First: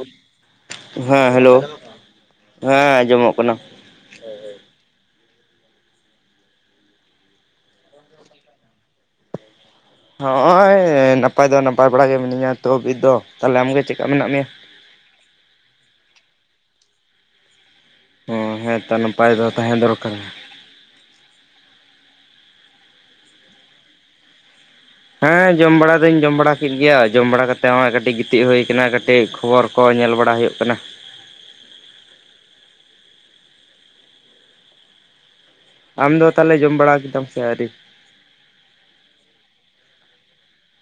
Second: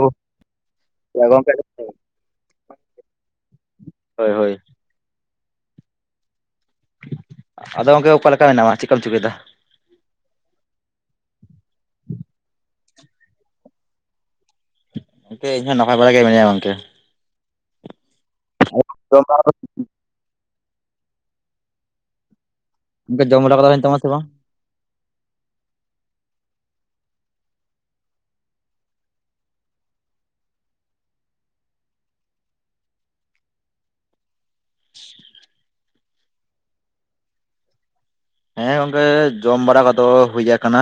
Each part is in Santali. ᱳ ᱛᱟᱦᱚᱞᱮ ᱦᱮᱸ ᱜᱚᱝᱠᱮ ᱦᱮᱞᱳ ᱦᱮᱸ ᱟᱸᱡᱚᱢᱚᱜ ᱠᱟᱱᱟ, ᱦᱳᱭ ᱦᱳᱭ ᱟᱫ ᱜᱚᱝᱠᱮ ᱚᱠᱟᱞᱮᱠᱟ ᱢᱮᱱᱟᱢᱟ ᱪᱮᱫ ᱠᱚᱢ ᱪᱤᱠᱳᱭ ᱫᱟ, ᱦᱚᱜ-ᱚᱭ ᱱᱟᱯᱟᱭ ᱫᱚ ᱱᱟᱯᱟᱭ ᱵᱟᱲᱟ ᱜᱮ ᱢᱤᱱᱟᱹᱧᱟ ᱛᱚᱵ ᱫᱚ ᱛᱟᱦᱚᱞᱮ ᱟᱢᱜᱮ ᱪᱮᱫᱠᱟ ᱢᱮᱱᱟᱜ ᱢᱮᱭᱟ? ᱜᱚᱢᱠᱤ ᱤᱧ ᱦᱚᱸ ᱱᱟᱯᱟᱭ ᱵᱟᱲᱟᱨ ᱜᱮ ᱢᱮᱱᱟᱹᱧᱟ ᱜᱚᱝᱠᱮ, ᱚ ᱦᱮᱸᱛᱚ ᱡᱚᱢ ᱱᱟᱯᱟᱭ ᱵᱟᱲᱟ ᱫᱚ ᱜᱚᱝᱠᱮ ᱛᱟᱦᱮᱸ ᱫᱚᱨᱠᱟᱨᱟ, ᱡᱚᱢ ᱵᱟᱲᱟᱠᱚ ᱦᱳᱭᱮᱱ ᱛᱟᱢᱟ ᱥᱮ ᱵᱟᱝ? ᱦᱮᱸ ᱡᱚᱢ ᱵᱟᱲᱟ ᱫᱩᱧ ᱡᱚᱢ ᱵᱟᱲᱟ ᱠᱮᱫ ᱜᱮᱭᱟ ᱡᱚᱢ ᱵᱟᱲᱟ ᱠᱟᱛᱮᱜᱟᱜ ᱠᱟᱹᱴᱤᱡ ᱜᱤᱛᱤᱡ ᱦᱩ ᱟᱠᱟᱱᱟ ᱠᱟᱹᱴᱤᱡ ᱠᱷᱚᱵᱚᱨ ᱠᱚ ᱧᱮᱞ ᱵᱟᱲᱟ ᱦᱩᱭᱩᱜ ᱠᱟᱱᱟ, ᱟᱢ ᱫᱚ ᱛᱟᱦᱚᱞᱮ ᱡᱚᱢ ᱵᱟᱲᱟ ᱠᱮᱫᱟᱢ ᱥᱮ ᱟᱹᱣᱨᱤ? ᱦᱮᱸ ᱜᱚᱝᱠᱮ ᱡᱚᱢ ᱵᱟᱲᱟ ᱠᱚᱫᱚ ᱦᱳᱭ ᱠᱟᱱᱟ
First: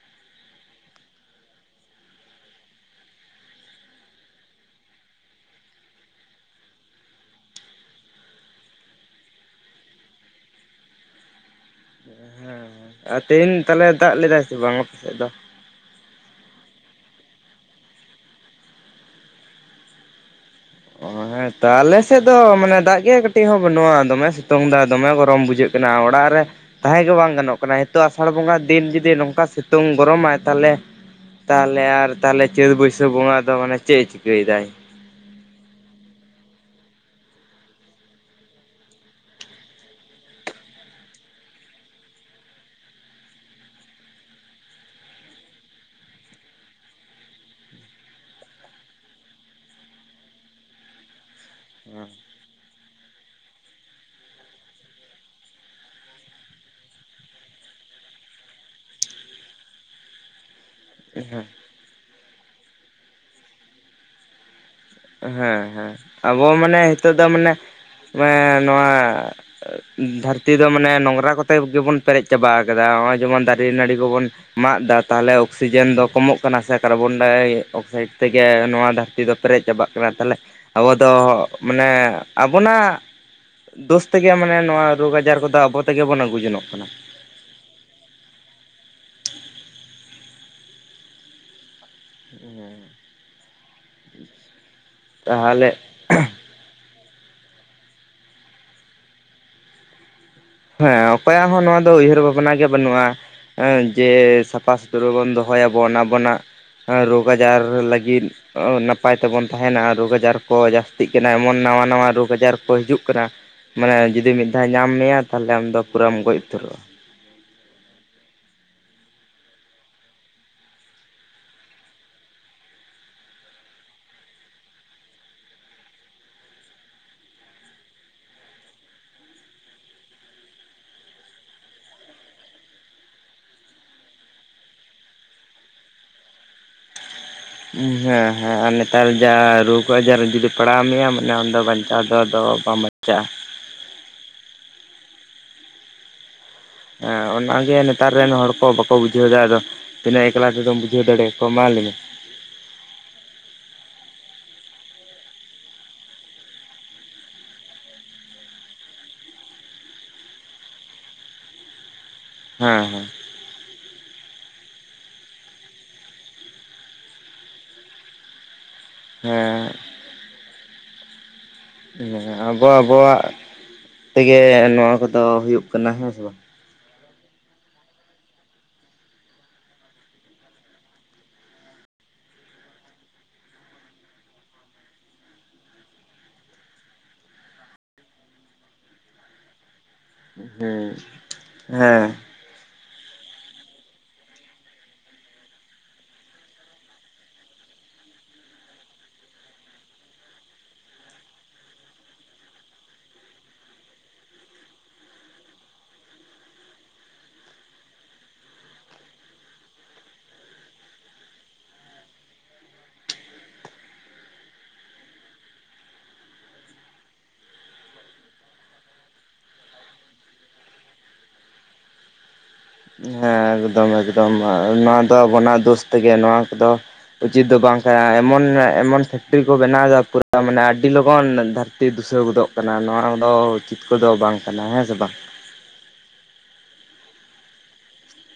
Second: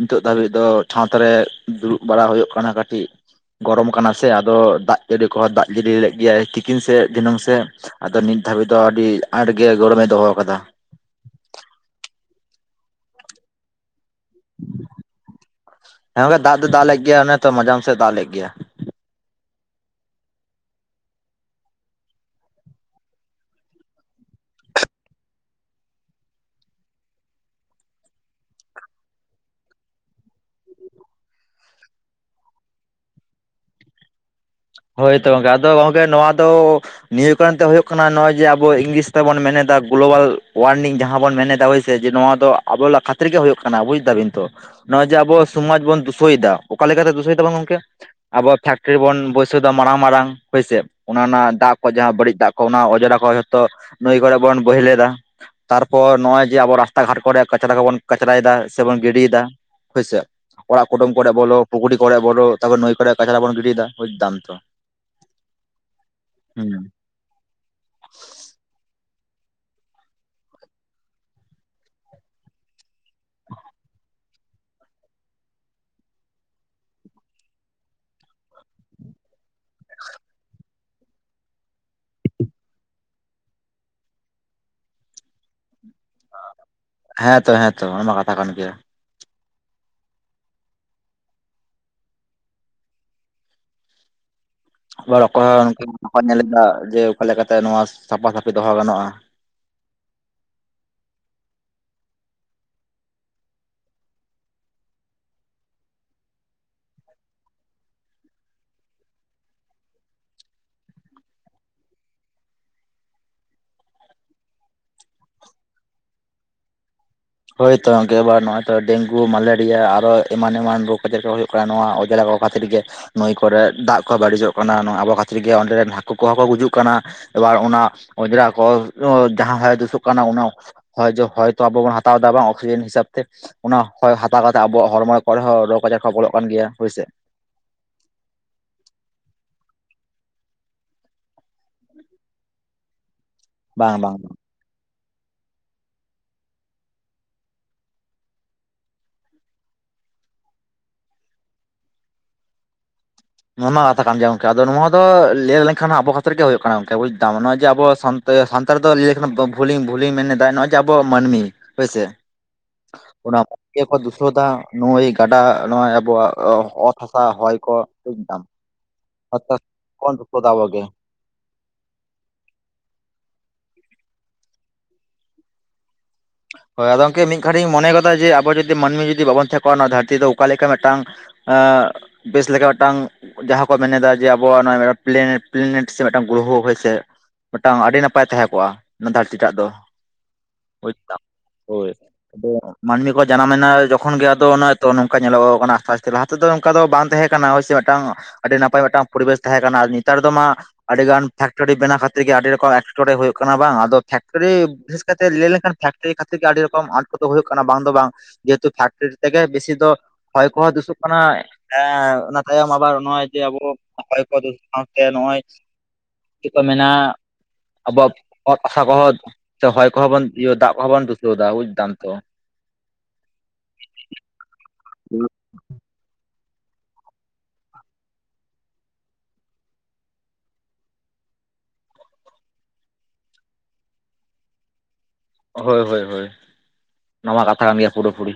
ᱱᱤᱛᱚᱜ ᱫᱷᱟᱹᱵᱤᱡ ᱫᱚ ᱪᱷᱟᱛ ᱨᱮ ᱫᱩᱲᱩᱵ ᱵᱟᱲᱟ ᱦᱩᱭᱩᱜ ᱠᱟᱱᱟ ᱠᱟᱹᱴᱤᱡ, ᱜᱚᱨᱚᱢ ᱠᱟᱱᱟ ᱥᱮ ᱟᱫᱚ ᱫᱟᱜ ᱡᱟᱹᱲᱤ ᱠᱚᱦᱚᱸ ᱫᱟᱜ ᱡᱟᱹᱲᱤ ᱞᱮᱫ ᱜᱮᱭᱟᱭ ᱛᱤᱠᱤᱱ ᱥᱮᱫ ᱫᱷᱤᱱᱟᱹᱝ ᱥᱮᱫ, ᱟᱫᱚ ᱱᱤᱛ ᱫᱷᱟᱹᱵᱤᱡ ᱫᱚ ᱟᱹᱰᱤ ᱟᱸᱴ ᱜᱮ ᱜᱚᱲᱚᱢᱮ ᱫᱚᱦᱚ ᱟᱠᱟᱫᱟ᱾ ᱦᱮᱸ ᱦᱮᱸ ᱟᱨ ᱛᱮᱦᱮᱧ ᱛᱟᱦᱚᱞᱮ ᱫᱟᱜ ᱞᱮᱫᱟᱭ ᱥᱮ ᱵᱟᱝ ᱟᱯᱟᱥᱮᱫ ᱫᱚ? ᱦᱮᱸ ᱜᱚᱝᱠᱮ ᱫᱟ ᱫᱚ ᱫᱟᱜ ᱞᱮᱫ ᱜᱮᱭᱟ ᱚᱱᱮ ᱛᱚ ᱢᱟᱡᱟᱢ ᱥᱮᱫ ᱫᱟᱜ ᱞᱮᱫ ᱜᱮᱭᱟ᱾ ᱚ ᱦᱮᱸ ᱛᱚ ᱟᱞᱮ ᱥᱮᱫ ᱫᱚ ᱢᱟᱱᱮ ᱫᱟᱜ ᱜᱮ ᱠᱟᱹᱴᱤᱡ ᱦᱚᱸ ᱵᱟᱹᱱᱩᱜᱼᱟ ᱫᱚᱢᱮ ᱥᱤᱛᱩᱝ ᱫᱟ ᱫᱚᱢᱮ ᱜᱚᱨᱚᱢ ᱵᱩᱡᱷᱟᱹᱜᱼᱼ ᱠᱟᱱᱟ ᱟᱲᱟᱨᱮᱼᱼ ᱛᱟᱦᱮᱸ ᱜᱮ ᱵᱟᱝ ᱜᱟᱱᱚᱜ ᱠᱟᱱᱟ ᱱᱤᱛᱚᱜ ᱟᱥᱟᱲ ᱵᱚᱸᱜᱟ ᱫᱤᱱ ᱡᱩᱫᱤ ᱱᱚᱝᱠᱟ ᱥᱤᱛᱩᱝ ᱜᱚᱨᱚᱢᱟᱭ ᱛᱟᱦᱚᱞᱮᱼᱼ ᱛᱟᱦᱚᱞᱮ ᱟᱨ ᱛᱟᱦᱚᱞᱮ ᱪᱟᱹᱛ ᱵᱟᱹᱭᱥᱟᱹᱠᱷ ᱵᱚᱸᱜᱟ ᱫᱚ ᱢᱟᱱᱮ ᱪᱮᱫ ᱮ ᱪᱤᱠᱟᱹᱭᱮᱫᱟᱭ, ᱦᱳᱭ ᱛᱚ ᱜᱚᱝᱠᱮ ᱟᱫᱚ ᱜᱚᱝᱠᱮ ᱱᱚᱣᱟ ᱫᱚᱼᱼ ᱱᱤᱭᱟᱹ ᱵᱟᱨ ᱫᱚ ᱦᱳᱭᱳᱜ ᱠᱟᱱᱟ ᱱᱚᱜᱼᱚᱭ ᱡᱮ ᱟᱵᱚ ᱤᱝᱞᱤᱥ ᱛᱮᱵᱚᱱ ᱢᱮᱱᱫᱟ ᱜᱞᱳᱵᱟᱞ ᱳᱟᱨᱢᱤᱝ ᱡᱟᱦᱟᱸ ᱵᱚᱱ ᱢᱮᱱᱮᱫᱟᱼᱼ ᱥᱮ ᱡᱮ ᱱᱚᱣᱟ ᱫᱚ ᱟᱵᱚ ᱠᱷᱟᱛᱤᱨ ᱜᱮ ᱦᱩᱭᱩᱜ ᱠᱟᱱᱟ ᱵᱩᱡ ᱫᱟᱵᱤᱱ ᱛᱚ᱾ ᱱᱚᱜ-ᱚᱭ ᱡᱮ ᱟᱵᱚ ᱥᱚᱢᱟᱡ ᱵᱚᱱ ᱫᱳᱥᱳᱭᱮᱫᱟ ᱚᱠᱟ ᱞᱮᱠᱟᱛᱮ ᱫᱩᱥᱚᱭ ᱫᱟᱵᱚᱱ ᱜᱚᱝᱠᱮ ᱟᱵᱚ ᱯᱷᱮᱠᱴᱨᱤ ᱵᱚᱱᱼᱼ ᱪᱷᱟᱹ ᱫᱟ ᱢᱟᱨᱟᱲᱟᱝ ᱢᱟᱨᱟᱝ ᱦᱳᱭ ᱥᱮ ᱚᱱᱟ ᱨᱮᱱᱟᱜ ᱫᱟᱜ ᱠᱚ ᱡᱟᱦᱟᱸ ᱵᱟᱹᱲᱤᱡ ᱫᱟᱜ ᱠᱚᱼᱼ ᱚᱱᱟ ᱚᱸᱡᱨᱟ ᱠᱚ ᱡᱚᱛᱚ ᱱᱟᱹᱭ ᱠᱚᱨᱮ ᱵᱚᱱ ᱵᱳᱦᱮᱞᱮᱫᱟ᱾ ᱛᱟᱨᱯᱚᱨ ᱱᱚᱜ-ᱚᱭ ᱡᱮ ᱟᱵᱚ ᱨᱟᱥᱛᱟ ᱜᱷᱟᱴ ᱠᱚᱨᱮ ᱠᱟᱪᱨᱟ ᱠᱚᱵᱚᱱ ᱠᱟᱪᱨᱟᱭᱮᱫᱟ ᱥᱮ ᱵᱚᱱ ᱜᱤᱰᱤᱭᱮᱫᱟ᱾ ᱦᱳᱭᱥᱮ ᱚᱲᱟᱜ ᱠᱩᱴᱚᱢ ᱠᱚᱨᱮ ᱵᱚᱞᱚ ᱯᱩᱠᱷᱩᱨᱤ ᱠᱚᱨᱮ ᱵᱚᱞᱚ ᱛᱟᱨᱯᱚᱨ ᱱᱟᱹᱭ ᱠᱚᱨᱮ ᱠᱟᱪᱲᱟ ᱵᱚᱱ ᱜᱤᱰᱤᱭ ᱫᱟ ᱵᱩᱡ ᱫᱟᱢ, ᱛᱚ ᱦᱮᱸ ᱦᱮᱸ ᱟᱵᱚ ᱦᱩᱸ ᱢᱟᱱᱮ ᱦᱤᱛᱚᱜ ᱫᱚ ᱢᱟᱱᱮ ᱱᱚᱣᱟᱼᱼ ᱫᱷᱟᱹᱨᱛᱤ ᱫᱚ ᱢᱟᱱᱮ ᱱᱚᱝᱨᱟ ᱠᱚᱛᱮ ᱜᱮᱵᱚᱱ ᱯᱮᱨᱮᱡ ᱪᱟᱵᱟ ᱠᱟᱫᱟ ᱱᱚᱜᱼᱚᱭ ᱡᱮᱢᱚᱱ ᱫᱟᱨᱮ ᱱᱟᱹᱲᱤ ᱠᱚᱵᱚᱱᱼᱼ ᱢᱟᱜ ᱮᱫᱟ ᱛᱟᱦᱚᱞᱮ ᱚᱠᱥᱤᱡᱮᱱ ᱫᱚ ᱠᱚᱢᱚᱜ ᱠᱟᱱᱟ ᱥᱮ ᱠᱟᱨᱵᱚᱱᱰᱟᱭ ᱚᱠᱥᱟᱭᱤᱰ ᱛᱮᱜᱮ ᱱᱚᱣᱟ ᱫᱷᱟᱹᱨᱛᱤ ᱫᱚ ᱯᱮᱨᱮᱡ ᱪᱟᱵ ᱠᱟᱱᱟᱼᱼ ᱠᱟᱱᱟ ᱛᱟᱦᱚᱞᱮ ᱟᱵᱚ ᱫᱚ ᱢᱟᱱᱮ ᱟᱵᱚᱱᱟᱜᱼᱼ ᱫᱳᱥ ᱛᱮᱜᱮ ᱢᱟᱱᱮ ᱱᱚᱣᱟ ᱨᱳᱜᱽ ᱟᱡᱟᱨ ᱠᱚᱫᱚ ᱟᱵᱚ ᱛᱮᱜᱮ ᱵᱚᱱ ᱟᱹᱜᱩ ᱡᱚᱱᱚᱜ ᱠᱟᱱᱟ᱾ ᱦᱮᱸ ᱛᱚ ᱦᱮᱸᱛᱚ ᱚᱱᱟᱢᱟ ᱠᱟᱛᱷᱟ ᱠᱟᱱ ᱜᱮᱭᱟ᱾ [unintelligible] ᱟᱪᱪᱷᱟ [inaudible] ᱟᱵᱟᱨ ᱚᱠᱚᱭ ᱦᱚᱸ ᱵᱟᱠᱚ ᱧᱮᱞᱟ ᱡᱮ ᱚᱠᱟ ᱞᱮᱠᱟᱛᱮ ᱱᱚᱣᱟ ᱥᱟᱯᱷᱟ ᱥᱟᱹᱯᱷᱤ ᱫᱚᱦᱚ ᱜᱟᱱᱚᱜᱼᱟ᱾ ᱦᱮᱸ ᱚᱠᱚᱭᱟᱜ ᱦᱚᱸ ᱱᱚᱣᱟ ᱫᱚ ᱩᱭᱦᱟᱹᱨ ᱵᱷᱟᱵᱽᱱᱟ ᱜᱮ ᱵᱟᱹᱱᱩᱜᱼᱟ᱾ ᱦᱮᱸ ᱡᱮ ᱥᱟᱯᱷᱟ ᱥᱩᱛᱨᱚ ᱵᱚᱱ ᱫᱚᱦᱚᱭᱟᱵᱚᱱ ᱟᱵᱚᱱᱟᱜᱼᱼ ᱨᱳᱜᱽ ᱟᱡᱟᱨ ᱞᱟᱹᱜᱤᱫᱼᱼ ᱱᱟᱯᱟᱭ ᱛᱮᱵᱚᱱ ᱛᱟᱦᱮᱱᱟ ᱨᱳᱜᱽ ᱟᱡᱟᱨ ᱠᱚ ᱡᱟᱹᱥᱛᱤᱜ ᱠᱟᱱᱟ ᱮᱢᱚᱱ ᱱᱟᱣᱟ ᱱᱟᱣᱟ ᱨᱳᱜᱽ ᱟᱡᱟᱨ ᱠᱚ ᱦᱤᱡᱩᱜ ᱠᱟᱱᱟ᱾ ᱢᱟᱱᱮ ᱡᱩᱫᱤ ᱢᱤᱫ ᱫᱷᱟᱣ ᱧᱟᱢ ᱢᱮᱭᱟ ᱛᱟᱦᱞᱮ ᱟᱢᱫᱚ ᱯᱩᱨᱟᱢ ᱜᱚᱡ ᱩᱛᱟᱹᱨᱚᱜᱼᱟ᱾ ᱦᱳᱭ ᱛᱚ ᱜᱚᱝᱠᱮ ᱟᱵᱟᱨ ᱱᱚᱜ ᱦᱚᱭ ᱛᱚ ᱰᱮᱝᱜᱩ ᱢᱮᱞᱮᱨᱤᱭᱟ ᱟᱨᱚ ᱮᱢᱟᱱ ᱮᱢᱟᱱ ᱨᱳᱜᱽ ᱟᱡᱟᱨ ᱠᱚ ᱦᱩᱭᱩᱜᱭᱼᱟᱼᱼ ᱱᱚᱣᱟ ᱚᱡᱽᱨᱟ ᱠᱚ ᱠᱷᱛᱤᱨᱜᱮ᱾ ᱱᱩᱭ ᱠᱚᱨᱮ ᱫᱟᱜ ᱠᱚᱦᱚᱸ ᱵᱟᱹᱲᱤᱡᱚᱜ ᱠᱟᱱᱟ ᱟᱵᱚ ᱠᱷᱟᱹᱛᱤᱨ ᱜᱮ ᱚᱸᱰᱮ ᱨᱮᱱ ᱦᱟᱹᱠᱩ ᱠᱚᱦᱚᱸ ᱠᱚ ᱜᱩᱡᱩᱜ ᱠᱟᱱᱟ᱾ ᱮᱵᱟᱨ ᱚᱱᱟ ᱚᱸᱡᱽᱨᱟ ᱠᱚ ᱡᱟᱦᱟᱸ ᱦᱚᱭ ᱫᱩᱥᱩᱜ ᱠᱟᱱᱟ ᱚᱱᱟ ᱦᱚ ᱦᱚᱭᱛᱚ ᱟᱵᱚ ᱵᱚᱱ ᱦᱟᱛᱼᱼ ᱛᱟᱣᱫᱟ ᱵᱟᱝ ᱚᱠᱥᱤᱡᱮᱱ ᱦᱤᱥᱟᱹᱵ ᱛᱮ᱾ ᱚᱱᱟ ᱦᱚᱭ ᱦᱟᱛᱟᱣ ᱠᱟᱛᱮ ᱟᱵᱚᱣᱟᱜ ᱦᱚᱲᱢᱚ ᱠᱚᱨᱮ ᱦᱚᱸ ᱨᱳᱜᱽ ᱟᱡᱟᱨ ᱠᱚ ᱵᱚᱞᱚᱜ ᱠᱟᱱ ᱜᱮᱭᱟ ᱦᱳᱭᱥᱮ᱾ ᱦᱮᱸ ᱦᱮᱸ ᱟᱨ ᱱᱮᱛᱟᱨ ᱡᱟ ᱨᱳᱜ ᱟᱡᱟᱨ ᱡᱩᱫᱤ ᱯᱟᱲᱟᱣ ᱢᱮᱭᱟᱱᱮᱫᱚ ᱵᱟᱧᱪᱟᱣ ᱫᱚ ᱟᱫᱚᱼᱼ ᱵᱟᱢ ᱵᱟᱪᱟᱜᱼᱟ᱾ ᱵᱟᱝ ᱵᱟᱝ᱾ ᱦᱮᱸ ᱚᱱᱟᱜᱮ ᱱᱮᱛᱟᱨ ᱨᱮᱱ ᱦᱚᱲ ᱠᱚ ᱵᱟᱠᱚ ᱵᱩᱡᱷᱟᱹᱣᱫᱟ ᱟᱫᱚ᱾ ᱛᱤᱱᱟᱹᱜ ᱮᱠᱞᱟ ᱛᱮᱫᱚᱢ ᱵᱩᱡᱷᱟᱹᱣ ᱫᱟᱲᱮᱭᱟ ᱠᱚᱣᱟ ᱢᱟ ᱞᱟᱹᱭ ᱢᱮ᱾ ᱱᱚᱣᱟ ᱠᱟᱛᱷᱟ ᱠᱟᱱ ᱜᱮᱭᱟ ᱜᱚᱝᱠᱮ ᱟᱫᱚ ᱱᱚᱣᱟ ᱫᱚ ᱞᱟᱹᱭ ᱞᱮᱱᱠᱷᱟᱱ ᱟᱵᱚ ᱠᱷᱟᱛᱤᱨ ᱜᱮ ᱦᱩᱭᱩᱜ ᱠᱟᱱᱟᱠ ᱵᱩᱡ ᱫᱟᱢ ᱱᱚᱜᱚᱭ ᱡᱮ ᱟᱵᱚ ᱥ ᱛ ᱥᱟᱱᱛᱟᱲ ᱫᱚ ᱞᱟᱹᱭ ᱞᱮᱠᱷᱟᱱ ᱵᱷᱩᱞᱤ-ᱵᱷᱩᱞᱤᱧ ᱢᱮᱱᱮᱫᱟ ᱱᱚᱜᱼᱚᱭ ᱡᱮ ᱟᱵᱚᱣᱟᱜ ᱢᱟᱹᱱᱢᱤ ᱦᱳᱭᱥᱮ ᱦᱮᱸᱻᱦᱮᱸ ᱚᱱᱟ ᱢᱚᱡᱽ ᱜᱮᱠᱚ ᱫᱩᱥᱟᱹᱫᱟ ᱱᱚᱜᱩᱭ ᱜᱟᱰᱟ ᱱᱚᱜᱼᱚᱭ ᱟᱵᱚᱣᱟᱜ ᱚᱛ ᱦᱟᱥᱟ ᱦᱚᱭ ᱠᱚ ᱴᱷᱤᱠ ᱫᱟᱢ ᱦᱮᱸ ᱠᱚᱱ ᱨᱩᱠ ᱟᱵᱚ ᱜᱮ ᱦᱮᱸ ᱟᱵᱚ ᱟᱵᱚᱣᱟᱜ ᱛᱮᱜᱮ ᱱᱚᱣᱟ ᱠᱚᱫᱚ ᱦᱩᱭᱩᱜ ᱠᱟᱱᱟ ᱦᱮᱸ ᱥᱮ ᱵᱟᱝ ᱦᱳᱭ ᱟᱫᱚ ᱜᱚᱝᱠᱮ ᱢᱤᱫ ᱜᱷᱟᱹᱲᱤᱡ ᱤᱧ ᱢᱚᱱᱮ ᱠᱟᱫᱟ ᱡᱮ ᱟᱵᱚ ᱡᱩᱫᱤ ᱢᱟᱹᱱᱢᱤ ᱡᱩᱫᱤ ᱵᱟᱵᱚᱱ ᱛᱜ ᱚᱱᱟ ᱫᱷᱟᱹᱨᱛᱤ ᱫᱚ ᱚᱠᱟᱞ ᱞᱮᱠᱟ ᱢᱤᱫᱴᱟᱝ ᱵᱮᱥ ᱞᱮᱠᱟ ᱢᱤᱫᱴᱟᱝ ᱡᱟᱦᱟᱸ ᱠᱚ ᱢᱮᱱᱮᱫᱟ ᱡᱮ ᱟᱵᱚᱣᱟᱜ ᱱᱚᱮᱱ ᱯᱞᱮᱱᱮᱴ ᱥᱮ ᱢᱤᱫᱴᱟᱝ ᱜᱨᱚᱦᱚ ᱦᱚᱭᱥᱮ ᱢᱤᱫᱴᱟᱝ ᱟᱹᱰᱤ ᱱᱟᱯᱟᱭ ᱛᱟᱦᱮᱸ ᱠᱚᱜᱼᱟ ᱚᱱᱟ ᱫᱷᱟᱹᱨᱛᱤ ᱴᱟᱜ ᱫᱚ ᱵᱩᱡᱽ ᱦᱮᱸ, ᱫᱟᱢ ᱦᱳᱭ ᱦᱮᱸᱻ ᱟᱫᱚ ᱢᱟᱹᱱᱢᱤ ᱠᱚ ᱡᱟᱱᱟᱢᱮᱱᱟ ᱡᱚᱠᱷᱚᱱ ᱜᱮ ᱟᱫᱚ ᱱᱚᱝᱠᱟ ᱧᱮᱞᱚᱜᱚᱜ ᱠᱟᱱᱟ ᱟᱠᱟᱥᱛᱮ ᱞᱟᱦᱟ ᱛᱮ ᱱ ᱫᱚ ᱚᱱᱠᱟ ᱫᱚ ᱵᱟᱝ ᱛᱟᱦᱮᱸ ᱠᱟᱱᱟ ᱦᱚᱳᱭᱥᱮ ᱢᱤᱫᱴᱟᱝ ᱟᱹᱰᱤ ᱱᱟᱯᱟᱭ ᱢᱤᱫᱴᱟᱝ ᱯᱚᱨᱤᱵᱮᱥ ᱛᱟᱦᱮᱸ ᱠᱟᱱᱟ ᱟᱨ ᱱᱮᱛᱟᱨ ᱫᱚ ᱢᱟ ᱟᱹᱰᱤ ᱜᱟᱱ ᱯᱷᱮᱠᱴᱚᱨᱤ ᱵᱮᱱᱟᱣ ᱠᱷᱟᱹᱛᱤᱨ ᱜᱮ ᱟᱹᱰᱤ ᱨᱚᱠᱚᱢ ᱮᱴᱠᱮᱴᱚᱲᱬᱮ ᱦᱩᱭᱩᱜ ᱠᱟᱱᱟ ᱵᱟᱝ ᱟᱫᱚ ᱯᱷᱮᱠᱴᱨᱤ ᱵᱤᱥᱮᱥ ᱠᱟᱛᱮ ᱞᱟᱹᱭ ᱞᱮᱱᱠᱷᱟᱱ ᱯᱷᱮᱠᱴᱨᱤ ᱠᱷᱟᱹᱛᱤᱨ ᱜᱮ ᱟᱹᱰᱤ ᱨᱚᱠᱚᱢ ᱟᱸᱴ ᱠᱚᱫᱚ ᱦᱩᱭᱩᱜ ᱠᱟᱱᱟ ᱵᱟᱝ ᱫᱚ ᱵᱟᱝ ᱡᱮᱦᱮᱛᱩ ᱯᱷᱮᱠᱴᱨᱤᱤ ᱛᱮᱜᱮ ᱵᱮᱥᱤ ᱫᱚ ᱦᱚᱭ ᱠᱚᱦᱚᱸ ᱫᱩᱥᱩᱜ ᱠᱟᱱᱟ ᱮ ᱚᱱᱟ ᱛᱟᱭᱚᱢ ᱟᱵᱟᱨ ᱱᱚᱜᱼᱚᱭ ᱡᱮ ᱟᱵᱚ ᱦᱚᱭ ᱠᱚ ᱫᱩᱥᱩᱜ ᱥᱟᱶᱛᱮ ᱱᱚᱜᱼᱚᱭ ᱪᱮᱫ ᱠᱚ ᱢᱮᱱᱟ ᱟᱵᱚᱣᱟᱜ ᱚᱛ ᱦᱟᱥᱟ ᱠᱚᱦᱚᱸ ᱥᱮ ᱦᱚᱭ ᱠᱚᱦᱚᱸ ᱵᱚᱱ ᱤᱭᱟᱹ ᱫᱟᱜ ᱠᱚᱦᱚᱸᱵᱚᱱ ᱫᱩᱥᱟᱹᱣ ᱮᱫᱟ ᱵᱩᱡᱽ ᱫᱟᱢ ᱛᱚ ᱦᱮᱸ ᱮᱠᱫᱚᱢ-ᱮᱠᱫᱚᱢ ᱱᱚᱣᱟ ᱫᱚ ᱦᱩᱸ ᱟᱵᱚᱱᱟᱜ ᱫᱳᱥ ᱛᱮᱜᱮ ᱱᱚᱣᱟ ᱠᱚᱫᱚ ᱩᱪᱤᱛ ᱫᱚ ᱵᱟᱝ ᱠᱟᱱᱟ ᱮᱢᱚᱱ -ᱮᱢᱚᱱ ᱯᱷᱮᱠᱴᱨᱤ ᱠᱚ ᱵᱮᱱᱟᱣ ᱫᱟᱠᱩ ᱛᱟᱢᱟᱱᱮ ᱟᱹᱰᱤ ᱞᱚᱜᱚᱱ ᱫᱷᱟᱹᱨ ᱛᱤ ᱫᱩᱥᱟᱹᱣ ᱜᱚᱫᱚᱜ ᱠᱟᱱᱟ ᱱᱚᱣᱟ ᱠᱚᱫᱚ ᱪᱤᱛᱠᱟᱹᱨ ᱫᱚ ᱵᱟᱝ ᱠᱟᱱᱟ ᱦᱮᱸ ᱥᱮ ᱵᱟᱝ ᱦᱳᱭ-ᱦᱳᱭ-ᱦᱳᱭ ᱱᱚᱣᱟ ᱠᱟᱛᱷᱟ ᱠᱟᱱ ᱜᱮᱭᱟ ᱯᱩᱨᱟᱹᱯᱩᱨᱤ